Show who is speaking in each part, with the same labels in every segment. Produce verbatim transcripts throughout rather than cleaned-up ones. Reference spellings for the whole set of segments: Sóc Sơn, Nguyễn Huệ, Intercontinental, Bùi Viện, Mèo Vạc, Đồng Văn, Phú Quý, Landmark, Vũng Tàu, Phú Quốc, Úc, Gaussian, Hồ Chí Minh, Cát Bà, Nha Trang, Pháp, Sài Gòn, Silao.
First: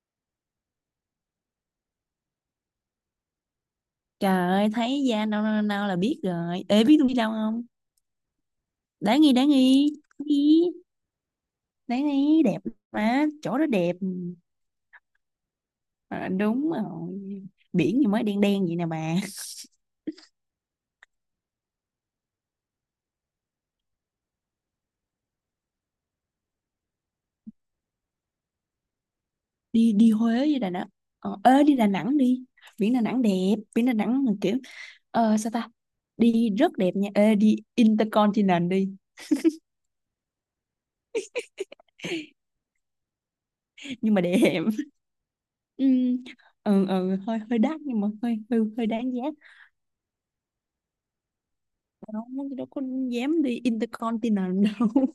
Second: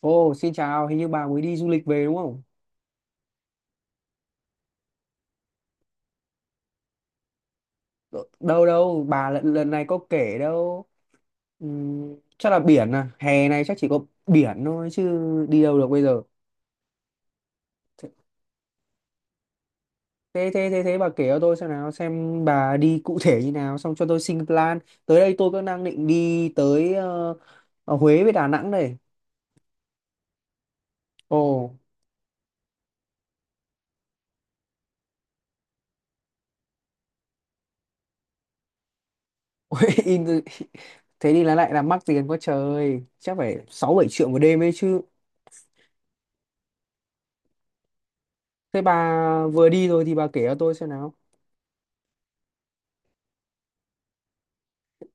Speaker 1: Ồ, xin chào, hình như bà mới đi du lịch về đúng không?
Speaker 2: Trời ơi, thấy da nâu nâu nâu là biết rồi. Ê, biết tôi đi đâu không?
Speaker 1: Đâu đâu,
Speaker 2: Đáng
Speaker 1: bà
Speaker 2: nghi, đáng
Speaker 1: lần, lần này
Speaker 2: nghi.
Speaker 1: có kể
Speaker 2: Đi,
Speaker 1: đâu.
Speaker 2: đáng
Speaker 1: Ừm,
Speaker 2: nghi,
Speaker 1: chắc là
Speaker 2: đẹp
Speaker 1: biển à,
Speaker 2: mà.
Speaker 1: hè
Speaker 2: Chỗ
Speaker 1: này
Speaker 2: đó
Speaker 1: chắc chỉ
Speaker 2: đẹp.
Speaker 1: có biển thôi chứ đi đâu được bây giờ.
Speaker 2: À, đúng rồi. Biển gì
Speaker 1: Thế
Speaker 2: mới đen đen vậy nè bà.
Speaker 1: thế thế thế, bà kể cho tôi xem nào, xem bà đi cụ thể như nào, xong cho tôi xin plan. Tới đây tôi cũng đang định đi tới ờ, ở Huế với Đà Nẵng đây.
Speaker 2: Đi đi Huế với Đà Nẵng. Ờ,
Speaker 1: Ồ,
Speaker 2: ê, đi Đà Nẵng đi. Biển Đà Nẵng đẹp. Biển Đà Nẵng mà kiểu... Ờ, sao ta? Đi rất đẹp nha. Ê, đi Intercontinental đi.
Speaker 1: Huế in- thế đi là lại là mắc tiền quá trời, chắc phải sáu bảy
Speaker 2: Nhưng mà
Speaker 1: triệu một
Speaker 2: đẹp.
Speaker 1: đêm ấy chứ.
Speaker 2: Ừ, ừ, ừ, hơi hơi đắt nhưng mà hơi hơi,
Speaker 1: Thế
Speaker 2: hơi
Speaker 1: bà
Speaker 2: đáng giá.
Speaker 1: vừa đi rồi thì bà kể cho tôi xem nào.
Speaker 2: Không, nó đâu có dám đi Intercontinental đâu.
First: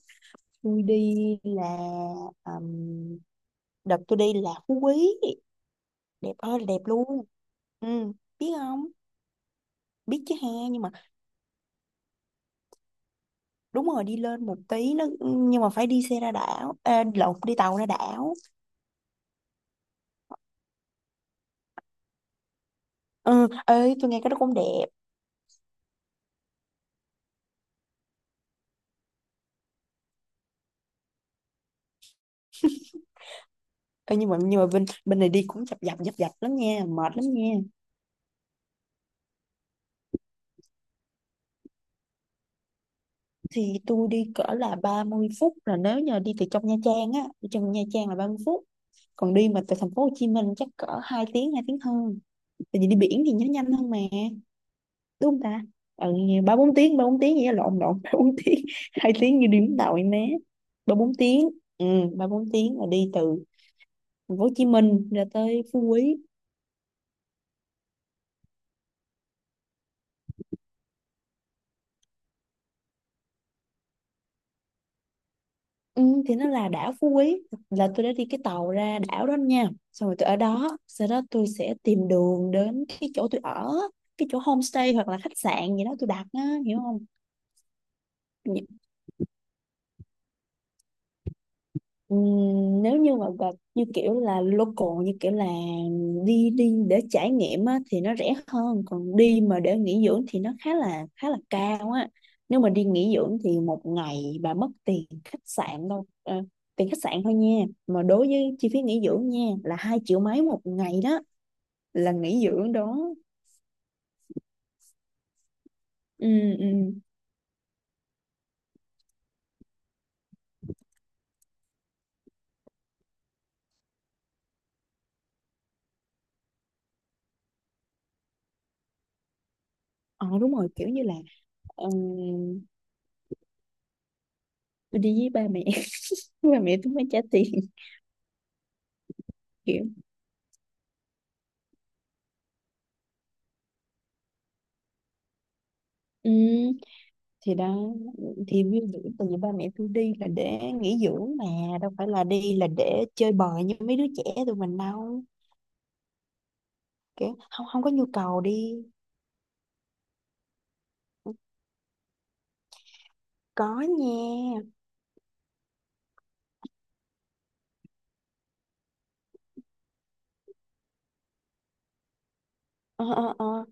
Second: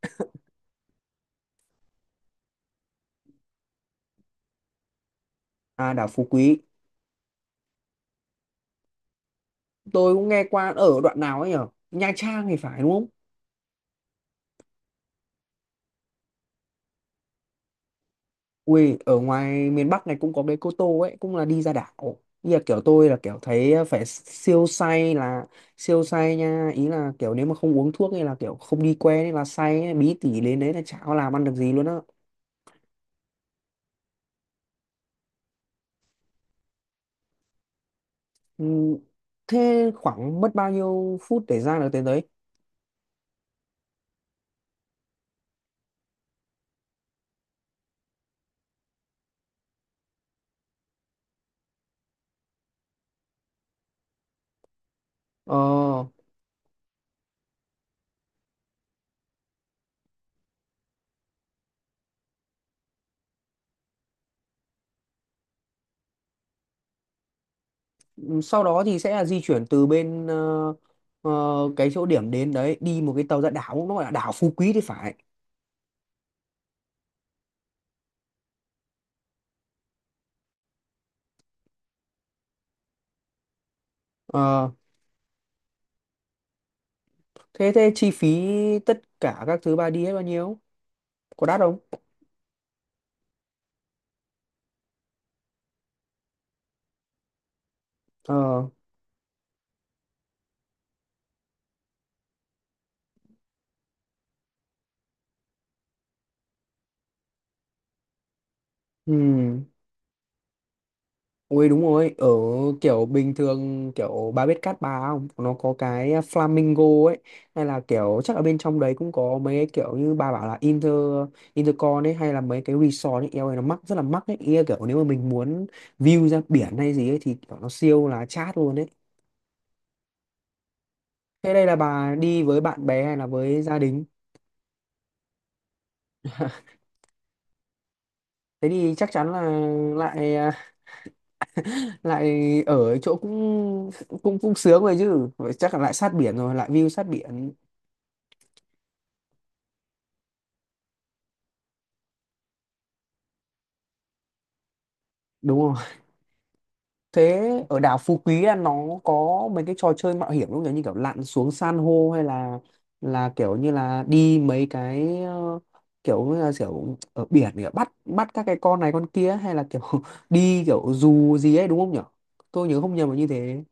Speaker 2: Tôi đi là um, Đợt tôi đi là Phú Quý,
Speaker 1: À, đảo Phú
Speaker 2: đẹp ơi
Speaker 1: Quý.
Speaker 2: là đẹp luôn. Ừ, biết không?
Speaker 1: Tôi
Speaker 2: Biết
Speaker 1: cũng
Speaker 2: chứ
Speaker 1: nghe
Speaker 2: ha,
Speaker 1: qua
Speaker 2: nhưng mà
Speaker 1: ở đoạn nào ấy nhở, Nha Trang thì phải, đúng không?
Speaker 2: đúng rồi, đi lên một tí nó, nhưng mà phải đi xe ra đảo à, lộn, đi tàu ra đảo.
Speaker 1: Ui, ở ngoài miền Bắc này cũng có cái Cô Tô ấy, cũng là đi ra đảo. Ý là kiểu tôi là kiểu
Speaker 2: Ừ,
Speaker 1: thấy
Speaker 2: ơi
Speaker 1: phải
Speaker 2: tôi nghe cái đó cũng
Speaker 1: siêu
Speaker 2: đẹp.
Speaker 1: say, là siêu say nha, ý là kiểu nếu mà không uống thuốc hay là kiểu không đi quen ấy là say ấy, bí tỉ đến đấy là chả có làm ăn được gì luôn á.
Speaker 2: Ê, nhưng mà nhưng mà bên bên này đi cũng chập dập dập dập lắm nha, mệt lắm nha.
Speaker 1: Ừ. Thế khoảng mất bao nhiêu phút để ra được tới đấy?
Speaker 2: Thì tôi đi cỡ là ba mươi phút, là nếu như đi từ trong Nha Trang á, đi trong Nha Trang là ba mươi phút. Còn đi mà từ thành phố Hồ Chí Minh chắc cỡ hai tiếng, hai tiếng hơn, tại vì đi biển thì nó nhanh hơn mà, đúng không ta?
Speaker 1: Ờ.
Speaker 2: Ừ, ba bốn tiếng, ba bốn tiếng vậy, lộn lộn, ba bốn tiếng, hai tiếng như đi Vũng Tàu em bé. Ba bốn tiếng. Ừ, ba bốn tiếng là đi từ thành phố Hồ Chí Minh ra tới Phú Quý.
Speaker 1: Ừ, sau đó thì sẽ là di chuyển từ bên ờ, ờ, cái chỗ điểm đến đấy đi một cái tàu ra đảo, nó gọi là đảo Phú Quý thì phải.
Speaker 2: Ừ, thì nó là đảo Phú Quý. Là tôi đã đi cái tàu ra đảo đó nha, xong rồi tôi ở đó, sau đó tôi sẽ tìm đường đến cái chỗ tôi ở, cái chỗ
Speaker 1: Ờ.
Speaker 2: homestay hoặc là khách sạn gì đó tôi đặt á, hiểu không?
Speaker 1: Thế thế chi phí tất cả các thứ bà đi hết bao nhiêu? Có đắt không?
Speaker 2: Ừm, nếu như mà gặp như kiểu là local, như kiểu là đi đi để trải nghiệm á, thì nó rẻ
Speaker 1: Ờ.
Speaker 2: hơn, còn đi mà để nghỉ dưỡng thì nó khá là khá là cao á. Nếu mà đi nghỉ dưỡng thì một ngày bà mất tiền khách sạn đâu, ờ, tiền khách sạn thôi nha, mà đối với chi phí nghỉ
Speaker 1: Ừ.
Speaker 2: dưỡng nha là hai triệu mấy một ngày đó,
Speaker 1: Ôi đúng
Speaker 2: là
Speaker 1: rồi, ở
Speaker 2: nghỉ dưỡng
Speaker 1: kiểu
Speaker 2: đó.
Speaker 1: bình thường, kiểu bà biết Cát Bà không? Nó có cái
Speaker 2: Ừ, ừ.
Speaker 1: flamingo ấy, hay là kiểu chắc ở bên trong đấy cũng có mấy cái kiểu như bà bảo là Inter Intercon ấy, hay là mấy cái resort ấy, eo ơi nó mắc, rất là mắc ấy. Ý là kiểu nếu mà mình muốn view ra biển hay gì ấy thì kiểu nó siêu là chát luôn ấy.
Speaker 2: Ờ, đúng rồi, kiểu như là
Speaker 1: Thế đây là bà đi với
Speaker 2: ừm,
Speaker 1: bạn bè hay là với gia đình?
Speaker 2: tôi đi với ba mẹ. Ba mẹ tôi mới trả tiền
Speaker 1: Thế thì chắc chắn là
Speaker 2: kiểu.
Speaker 1: lại à, lại ở chỗ cũng cũng cũng sướng rồi chứ. Vậy chắc là lại sát
Speaker 2: Ừ,
Speaker 1: biển rồi, lại view sát biển
Speaker 2: thì đó, thì ví dụ tại vì ba mẹ tôi đi là để nghỉ dưỡng mà, đâu phải là đi là để chơi bời như mấy đứa trẻ tụi mình đâu,
Speaker 1: đúng không?
Speaker 2: kiểu
Speaker 1: Thế
Speaker 2: không,
Speaker 1: ở
Speaker 2: không có
Speaker 1: đảo
Speaker 2: nhu
Speaker 1: Phú
Speaker 2: cầu
Speaker 1: Quý à, nó
Speaker 2: đi.
Speaker 1: có mấy cái trò chơi mạo hiểm không nhỉ, như kiểu lặn xuống san hô, hay là là kiểu như
Speaker 2: Có
Speaker 1: là
Speaker 2: nha.
Speaker 1: đi mấy cái ờ, kiểu như là kiểu ở biển để bắt bắt các cái con này con kia, hay là kiểu đi kiểu dù gì ấy đúng không nhỉ? Tôi nhớ không
Speaker 2: Ờ,
Speaker 1: nhầm là như
Speaker 2: ờ,
Speaker 1: thế.
Speaker 2: ờ.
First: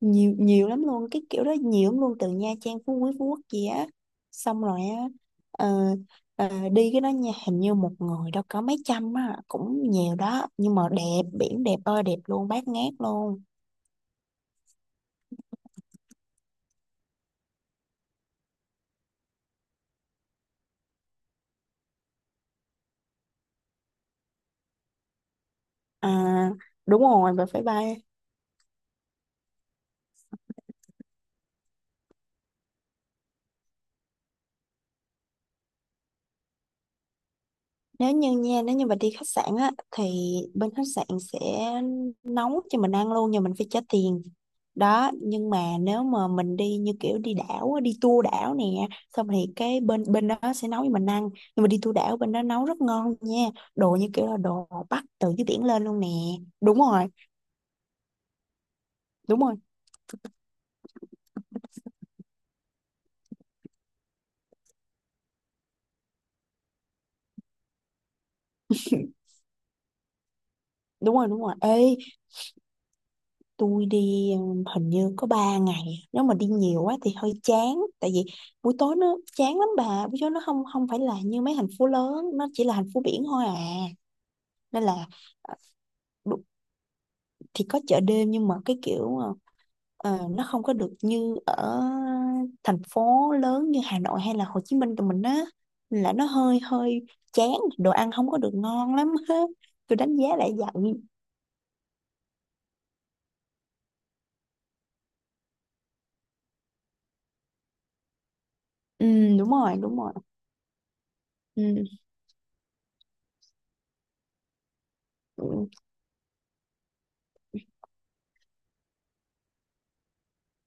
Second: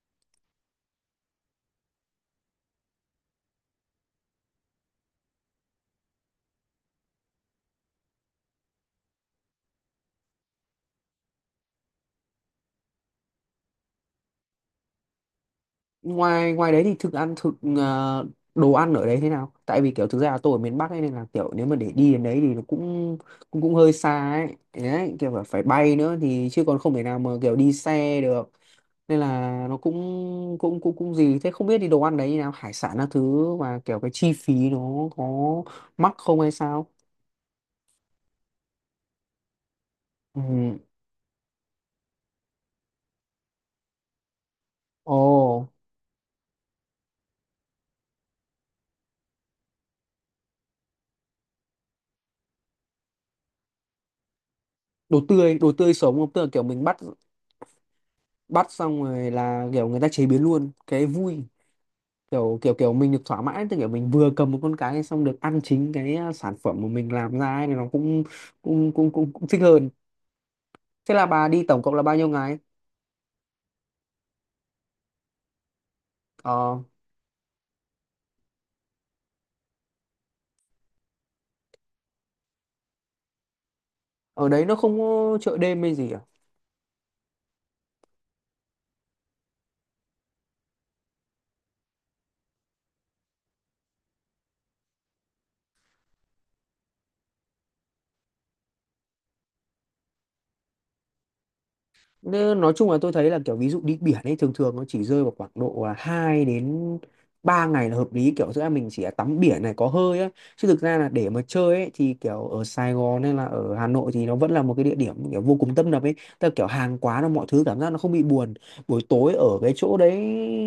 Speaker 2: Nhiều nhiều lắm luôn, cái kiểu đó nhiều lắm luôn, từ Nha Trang, Phú Quý, Phú Quốc gì á, xong rồi á. ờ, ờ, Đi cái đó nha, hình như một người đâu có mấy trăm á, cũng nhiều đó, nhưng mà đẹp, biển đẹp ơi đẹp luôn, bát ngát luôn.
Speaker 1: Ngoài ngoài đấy thì thực ăn thực ờ, đồ ăn ở đấy thế nào? Tại vì kiểu thực ra là tôi ở miền Bắc ấy, nên là kiểu nếu mà để đi đến đấy thì nó cũng cũng cũng hơi xa ấy đấy, kiểu là phải bay
Speaker 2: À
Speaker 1: nữa thì chứ còn không thể
Speaker 2: đúng
Speaker 1: nào mà
Speaker 2: rồi,
Speaker 1: kiểu
Speaker 2: bye
Speaker 1: đi
Speaker 2: bye.
Speaker 1: xe được. Nên là nó cũng cũng cũng cũng gì thế không biết, thì đồ ăn đấy như nào, hải sản các thứ, và kiểu cái chi phí nó có mắc không hay sao?
Speaker 2: Nếu như nha nếu như mà đi khách sạn á, thì
Speaker 1: Ừ.
Speaker 2: bên khách sạn sẽ nấu cho mình ăn luôn, nhưng mình phải trả tiền đó.
Speaker 1: Ồ.
Speaker 2: Nhưng mà nếu mà mình đi như kiểu đi đảo á, đi tour đảo nè, xong thì cái bên bên đó sẽ nấu cho mình ăn, nhưng mà đi tour đảo bên đó nấu rất ngon nha, đồ như kiểu là đồ bắt
Speaker 1: Đồ
Speaker 2: từ dưới
Speaker 1: tươi,
Speaker 2: biển
Speaker 1: đồ
Speaker 2: lên
Speaker 1: tươi
Speaker 2: luôn nè.
Speaker 1: sống không, tức là kiểu
Speaker 2: Đúng
Speaker 1: mình bắt
Speaker 2: rồi.
Speaker 1: bắt xong rồi
Speaker 2: Đúng rồi,
Speaker 1: là kiểu người ta chế biến luôn, cái vui kiểu kiểu kiểu mình được thỏa mãn, tức kiểu mình vừa cầm một con cái xong được ăn chính cái à, sản phẩm mà mình làm ra ấy, thì nó cũng cũng cũng cũng cũng thích hơn. Thế
Speaker 2: đúng
Speaker 1: là
Speaker 2: rồi, đúng
Speaker 1: bà
Speaker 2: rồi
Speaker 1: đi tổng cộng
Speaker 2: ê.
Speaker 1: là bao nhiêu ngày?
Speaker 2: Tôi đi ừm, hình như có ba ngày, nếu mà đi
Speaker 1: Ờ.
Speaker 2: nhiều quá thì hơi chán, tại vì buổi tối nó chán lắm bà, buổi tối nó không không phải là như mấy thành phố lớn, nó chỉ là thành phố biển thôi à,
Speaker 1: Ở đấy nó
Speaker 2: nên
Speaker 1: không
Speaker 2: là
Speaker 1: có
Speaker 2: ờ,
Speaker 1: chợ đêm hay gì à?
Speaker 2: đu- thì có chợ đêm, nhưng mà cái kiểu ờ, ờ, nó không có được như ở thành phố lớn như Hà Nội hay là Hồ Chí Minh tụi mình á. Nên là nó hơi hơi chán, đồ ăn không có được ngon lắm á, tôi đánh giá lại vậy.
Speaker 1: Nên nói chung là tôi thấy là kiểu ví dụ đi biển ấy thường thường nó chỉ rơi vào khoảng độ là hai đến ba ngày là hợp lý, kiểu giữa mình chỉ
Speaker 2: Ừ,
Speaker 1: là tắm
Speaker 2: đúng
Speaker 1: biển này,
Speaker 2: rồi,
Speaker 1: có
Speaker 2: đúng rồi.
Speaker 1: hơi á, chứ thực ra là để mà chơi ấy
Speaker 2: Ừ.
Speaker 1: thì kiểu ở Sài Gòn hay là ở Hà Nội thì nó vẫn là một cái địa điểm kiểu vô
Speaker 2: Ừ.
Speaker 1: cùng tấp nập ấy, tức là kiểu hàng quán là mọi thứ, cảm giác nó không bị buồn buổi tối ở cái chỗ đấy.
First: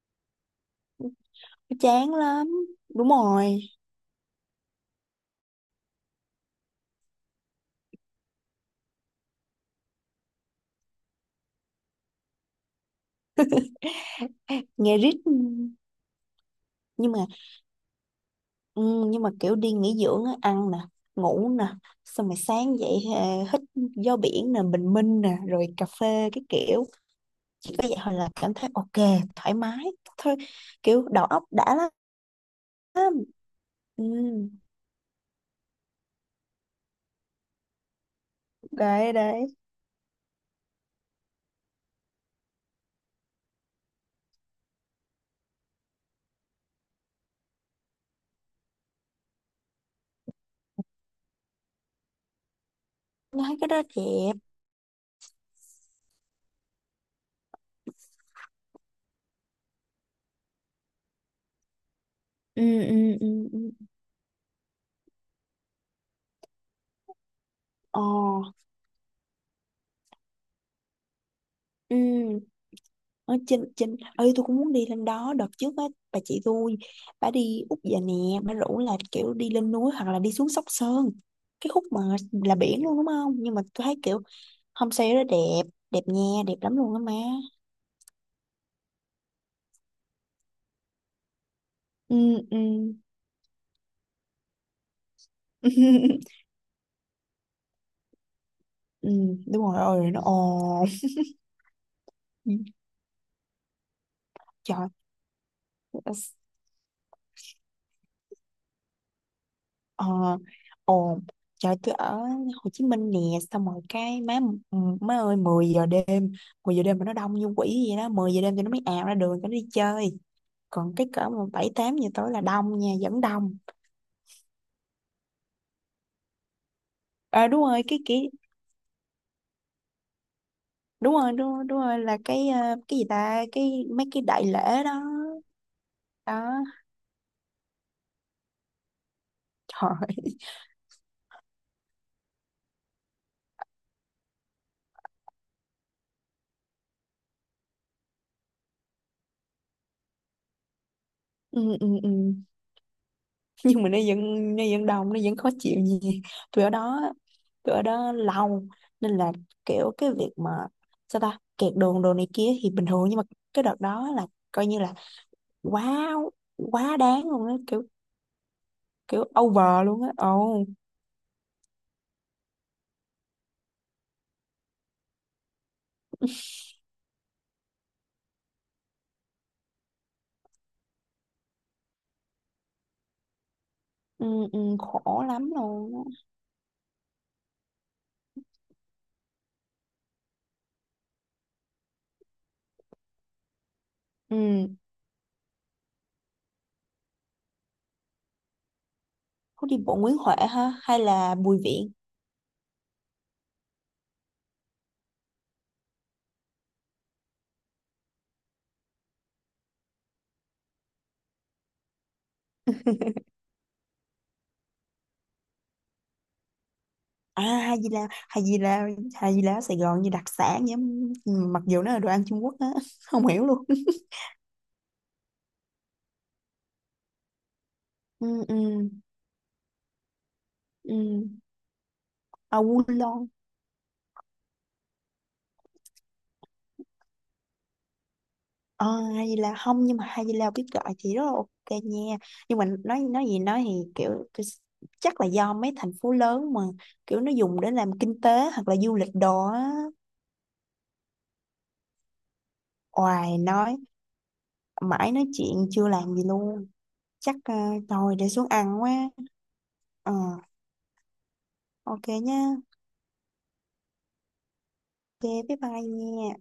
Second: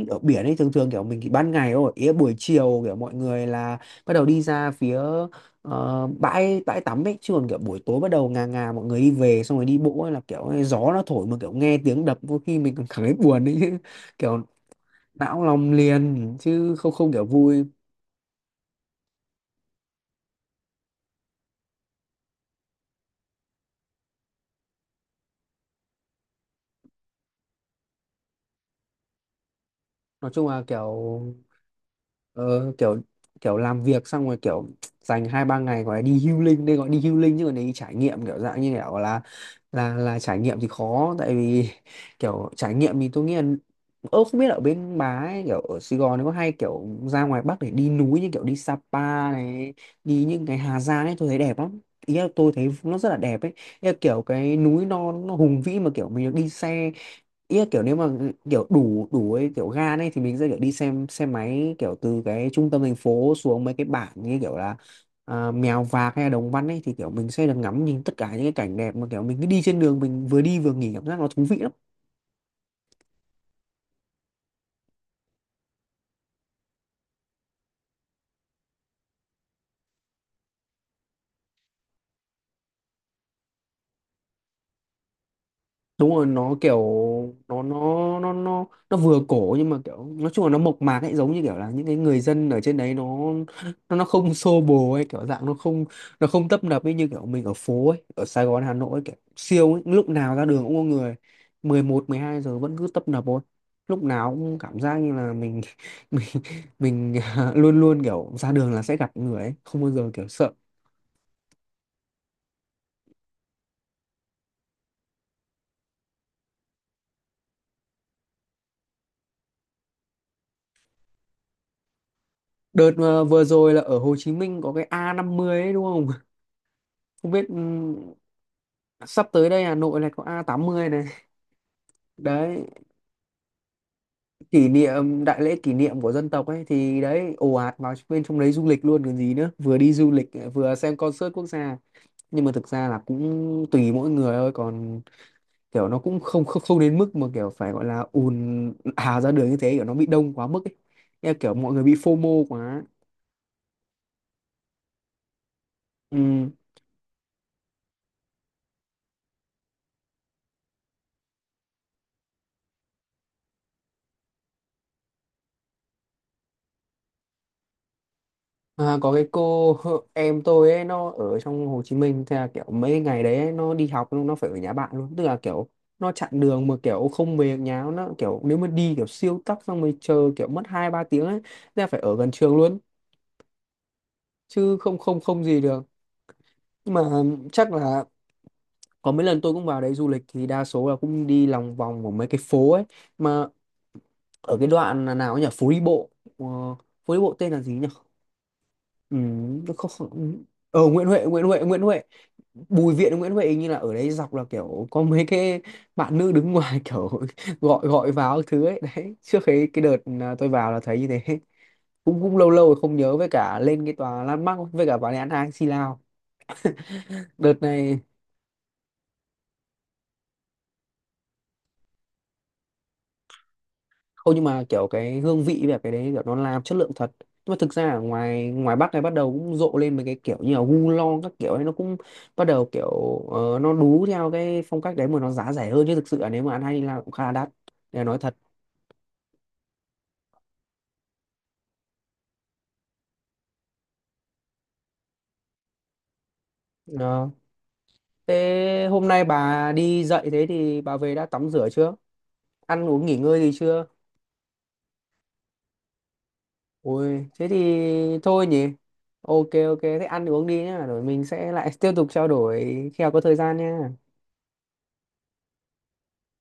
Speaker 1: Ở biển ấy thường thường kiểu mình chỉ ban ngày thôi, ý là
Speaker 2: Chán
Speaker 1: buổi
Speaker 2: lắm.
Speaker 1: chiều kiểu
Speaker 2: Đúng
Speaker 1: mọi người
Speaker 2: rồi.
Speaker 1: là bắt đầu đi ra phía ờ, bãi bãi tắm ấy, chứ còn kiểu buổi tối bắt đầu ngà ngà mọi người đi về xong rồi đi bộ ấy là kiểu ấy, gió nó thổi mà kiểu nghe tiếng đập có khi mình còn cảm thấy buồn ấy chứ, kiểu
Speaker 2: Nghe rít.
Speaker 1: não lòng liền chứ không,
Speaker 2: Nhưng
Speaker 1: không kiểu
Speaker 2: mà,
Speaker 1: vui.
Speaker 2: ừ, nhưng mà kiểu đi nghỉ dưỡng á, ăn nè, ngủ nè, xong rồi sáng dậy ờ, hít gió biển nè, bình minh nè, rồi cà phê cái kiểu, chỉ có vậy thôi là cảm thấy ok, thoải mái
Speaker 1: Nói
Speaker 2: thôi,
Speaker 1: chung là
Speaker 2: kiểu
Speaker 1: kiểu.
Speaker 2: đầu óc đã lắm.
Speaker 1: Ờ, kiểu kiểu làm việc xong rồi
Speaker 2: Ừ,
Speaker 1: kiểu dành hai ba ngày gọi là đi healing, đây gọi đi healing, chứ còn đi trải nghiệm kiểu dạng như kiểu
Speaker 2: đấy
Speaker 1: là
Speaker 2: đấy.
Speaker 1: là là trải nghiệm thì khó, tại vì kiểu trải nghiệm thì tôi nghĩ là ơ không biết ở bên bà ấy kiểu ở Sài Gòn nó có hay kiểu ra ngoài Bắc để đi núi như kiểu đi Sapa này, đi những cái Hà Giang ấy, tôi thấy đẹp lắm. Ý là tôi thấy nó rất là đẹp ấy,
Speaker 2: Nói cái đó
Speaker 1: ý là kiểu
Speaker 2: đẹp.
Speaker 1: cái núi non nó hùng vĩ mà kiểu mình được đi xe. Ý là kiểu nếu mà kiểu đủ đủ ấy kiểu gan ấy thì mình sẽ kiểu đi xem xe máy kiểu từ cái
Speaker 2: Ừ
Speaker 1: trung tâm thành
Speaker 2: ừ
Speaker 1: phố
Speaker 2: ừ
Speaker 1: xuống
Speaker 2: ừ.
Speaker 1: mấy cái bản như kiểu là à, Mèo Vạc hay là Đồng Văn ấy, thì kiểu mình sẽ được ngắm
Speaker 2: Ờ.
Speaker 1: nhìn tất cả những cái cảnh đẹp mà kiểu mình cứ đi trên đường mình vừa đi vừa nghỉ, cảm giác nó thú vị lắm.
Speaker 2: Ừ. Ở trên trên ơi tôi cũng muốn đi lên đó, đợt trước á bà chị tôi, bà đi Úc về nè, bà rủ là kiểu đi lên núi hoặc là đi xuống Sóc Sơn, cái khúc mà là biển luôn đúng không, nhưng mà tôi thấy kiểu homestay đó đẹp, đẹp
Speaker 1: Đúng
Speaker 2: nha,
Speaker 1: rồi,
Speaker 2: đẹp
Speaker 1: nó
Speaker 2: lắm
Speaker 1: kiểu
Speaker 2: luôn á má.
Speaker 1: nó nó nó nó nó vừa cổ nhưng mà kiểu nói chung là nó mộc mạc ấy, giống như kiểu là những cái
Speaker 2: Ừ
Speaker 1: người dân
Speaker 2: ừ.
Speaker 1: ở trên đấy nó nó nó không xô bồ ấy kiểu dạng nó không, nó không tấp nập ấy, như kiểu mình ở phố ấy ở Sài Gòn Hà Nội ấy,
Speaker 2: Ừ,
Speaker 1: kiểu
Speaker 2: đúng
Speaker 1: siêu
Speaker 2: rồi,
Speaker 1: ấy, lúc
Speaker 2: ơi nó
Speaker 1: nào ra đường cũng có
Speaker 2: ồn.
Speaker 1: người, mười một mười hai giờ vẫn cứ tấp nập thôi, lúc nào cũng
Speaker 2: Trời.
Speaker 1: cảm giác như là mình mình mình luôn luôn kiểu ra đường là sẽ gặp người ấy, không bao giờ kiểu
Speaker 2: ờ
Speaker 1: sợ.
Speaker 2: Ồn. Trời, tôi ở Hồ Chí Minh nè, xong rồi cái má, má ơi, mười giờ đêm, mười giờ đêm mà nó đông như quỷ vậy đó, mười giờ đêm thì nó mới ào ra đường cho nó đi chơi, còn cái cỡ mà bảy tám giờ tối là đông nha,
Speaker 1: Đợt
Speaker 2: vẫn
Speaker 1: mà vừa
Speaker 2: đông.
Speaker 1: rồi là ở Hồ Chí Minh có cái a năm mươi ấy đúng không? Không biết.
Speaker 2: À,
Speaker 1: Ừ,
Speaker 2: đúng rồi cái kỷ.
Speaker 1: sắp tới đây Hà Nội này có a tám mươi này
Speaker 2: Đúng rồi, đúng rồi, đúng rồi là cái
Speaker 1: đấy,
Speaker 2: ờ, cái gì ta, cái mấy cái đại
Speaker 1: kỷ
Speaker 2: lễ đó.
Speaker 1: niệm đại lễ, kỷ niệm của dân
Speaker 2: Đó,
Speaker 1: tộc ấy, thì đấy ồ ạt vào bên trong đấy du lịch luôn còn gì nữa, vừa
Speaker 2: trời
Speaker 1: đi du lịch
Speaker 2: ơi.
Speaker 1: vừa xem concert quốc gia. Nhưng mà thực ra là cũng tùy mỗi người thôi, còn kiểu nó cũng không không không đến mức mà kiểu phải gọi là ùn hà ra đường như thế, kiểu nó bị đông quá mức ấy. Thế kiểu mọi
Speaker 2: Ừ,
Speaker 1: người
Speaker 2: ừ,
Speaker 1: bị phô
Speaker 2: ừ.
Speaker 1: mô quá.
Speaker 2: Nhưng mà nó vẫn nó vẫn đông, nó vẫn khó chịu gì.
Speaker 1: Ừ.
Speaker 2: tôi ở đó tôi ở đó lâu, nên là kiểu cái việc mà sao ta, kẹt đường đồ này kia thì bình thường, nhưng mà cái đợt đó là coi như là quá, quá đáng luôn á, kiểu
Speaker 1: À, có
Speaker 2: kiểu
Speaker 1: cái cô
Speaker 2: over luôn á.
Speaker 1: em
Speaker 2: Ồ.
Speaker 1: tôi ấy nó ở trong Hồ Chí Minh, thế là kiểu mấy ngày đấy ấy, nó đi học nó phải ở nhà bạn luôn, tức là kiểu nó chặn đường mà kiểu không về nhà, nó kiểu nếu mà đi kiểu siêu tắc xong rồi chờ kiểu mất hai ba tiếng ấy, thế là phải ở gần trường luôn
Speaker 2: Ừ, ừ,
Speaker 1: chứ không không
Speaker 2: khổ
Speaker 1: không
Speaker 2: lắm
Speaker 1: gì được.
Speaker 2: luôn.
Speaker 1: Nhưng mà chắc là có mấy lần tôi cũng vào đấy du lịch thì đa số là cũng đi lòng vòng của mấy cái phố ấy, mà ở cái
Speaker 2: Ừ,
Speaker 1: đoạn là nào ấy nhỉ, phố đi bộ. Ờ, phố đi bộ tên là gì nhỉ? Ừ,
Speaker 2: phố
Speaker 1: nó
Speaker 2: đi
Speaker 1: không
Speaker 2: bộ Nguyễn Huệ
Speaker 1: không-
Speaker 2: ha,
Speaker 1: ờ,
Speaker 2: hay
Speaker 1: Nguyễn Huệ
Speaker 2: là
Speaker 1: Nguyễn
Speaker 2: Bùi
Speaker 1: Huệ Nguyễn
Speaker 2: Viện?
Speaker 1: Huệ Bùi Viện, Nguyễn Huệ hình như là ở đấy dọc là kiểu có mấy cái bạn nữ đứng ngoài kiểu gọi gọi vào các thứ ấy đấy, trước cái cái đợt à, tôi vào là thấy như thế, cũng cũng lâu lâu rồi không nhớ, với cả lên cái tòa Landmark, với cả vào nhà ăn hai Silao
Speaker 2: À
Speaker 1: đợt
Speaker 2: hay gì
Speaker 1: này.
Speaker 2: là, hay gì là, hay gì là ở Sài Gòn như đặc sản vậy. Ừ, mặc dù nó là đồ ăn Trung Quốc á. Không hiểu luôn.
Speaker 1: Không nhưng mà kiểu cái hương vị với cái đấy kiểu nó làm chất lượng thật. Nhưng mà thực ra ở
Speaker 2: Ừ
Speaker 1: ngoài
Speaker 2: ừ
Speaker 1: ngoài Bắc này bắt đầu cũng rộ lên mấy cái kiểu như là gu
Speaker 2: ừ.
Speaker 1: lo các kiểu ấy, nó cũng bắt
Speaker 2: À
Speaker 1: đầu
Speaker 2: Quân
Speaker 1: kiểu
Speaker 2: Lon.
Speaker 1: ờ, nó đú theo cái phong cách đấy mà nó giá rẻ hơn, chứ thực sự là nếu mà ăn hay là cũng khá là đắt để nói thật.
Speaker 2: À, hay gì là, không nhưng mà hay gì là biết gọi thì rất là ok nha, nhưng mà nói nói gì nói thì kiểu cái-, chắc là do mấy thành phố lớn mà kiểu
Speaker 1: Ờ.
Speaker 2: nó dùng để làm kinh tế hoặc là
Speaker 1: Thế
Speaker 2: du
Speaker 1: hôm
Speaker 2: lịch
Speaker 1: nay
Speaker 2: đồ á.
Speaker 1: bà đi dậy thế thì bà về đã tắm rửa chưa? Ăn uống nghỉ
Speaker 2: Oài,
Speaker 1: ngơi gì
Speaker 2: nói
Speaker 1: chưa?
Speaker 2: mãi nói chuyện chưa làm gì luôn.
Speaker 1: Ôi
Speaker 2: Chắc
Speaker 1: thế
Speaker 2: ờ,
Speaker 1: thì
Speaker 2: rồi để
Speaker 1: thôi
Speaker 2: xuống
Speaker 1: nhỉ.
Speaker 2: ăn quá.
Speaker 1: Ok ok, thế
Speaker 2: Ờ,
Speaker 1: ăn uống đi nhá rồi mình sẽ lại tiếp
Speaker 2: ok
Speaker 1: tục trao
Speaker 2: nhá.
Speaker 1: đổi khi nào có thời gian nha.
Speaker 2: Ok bye bye nha.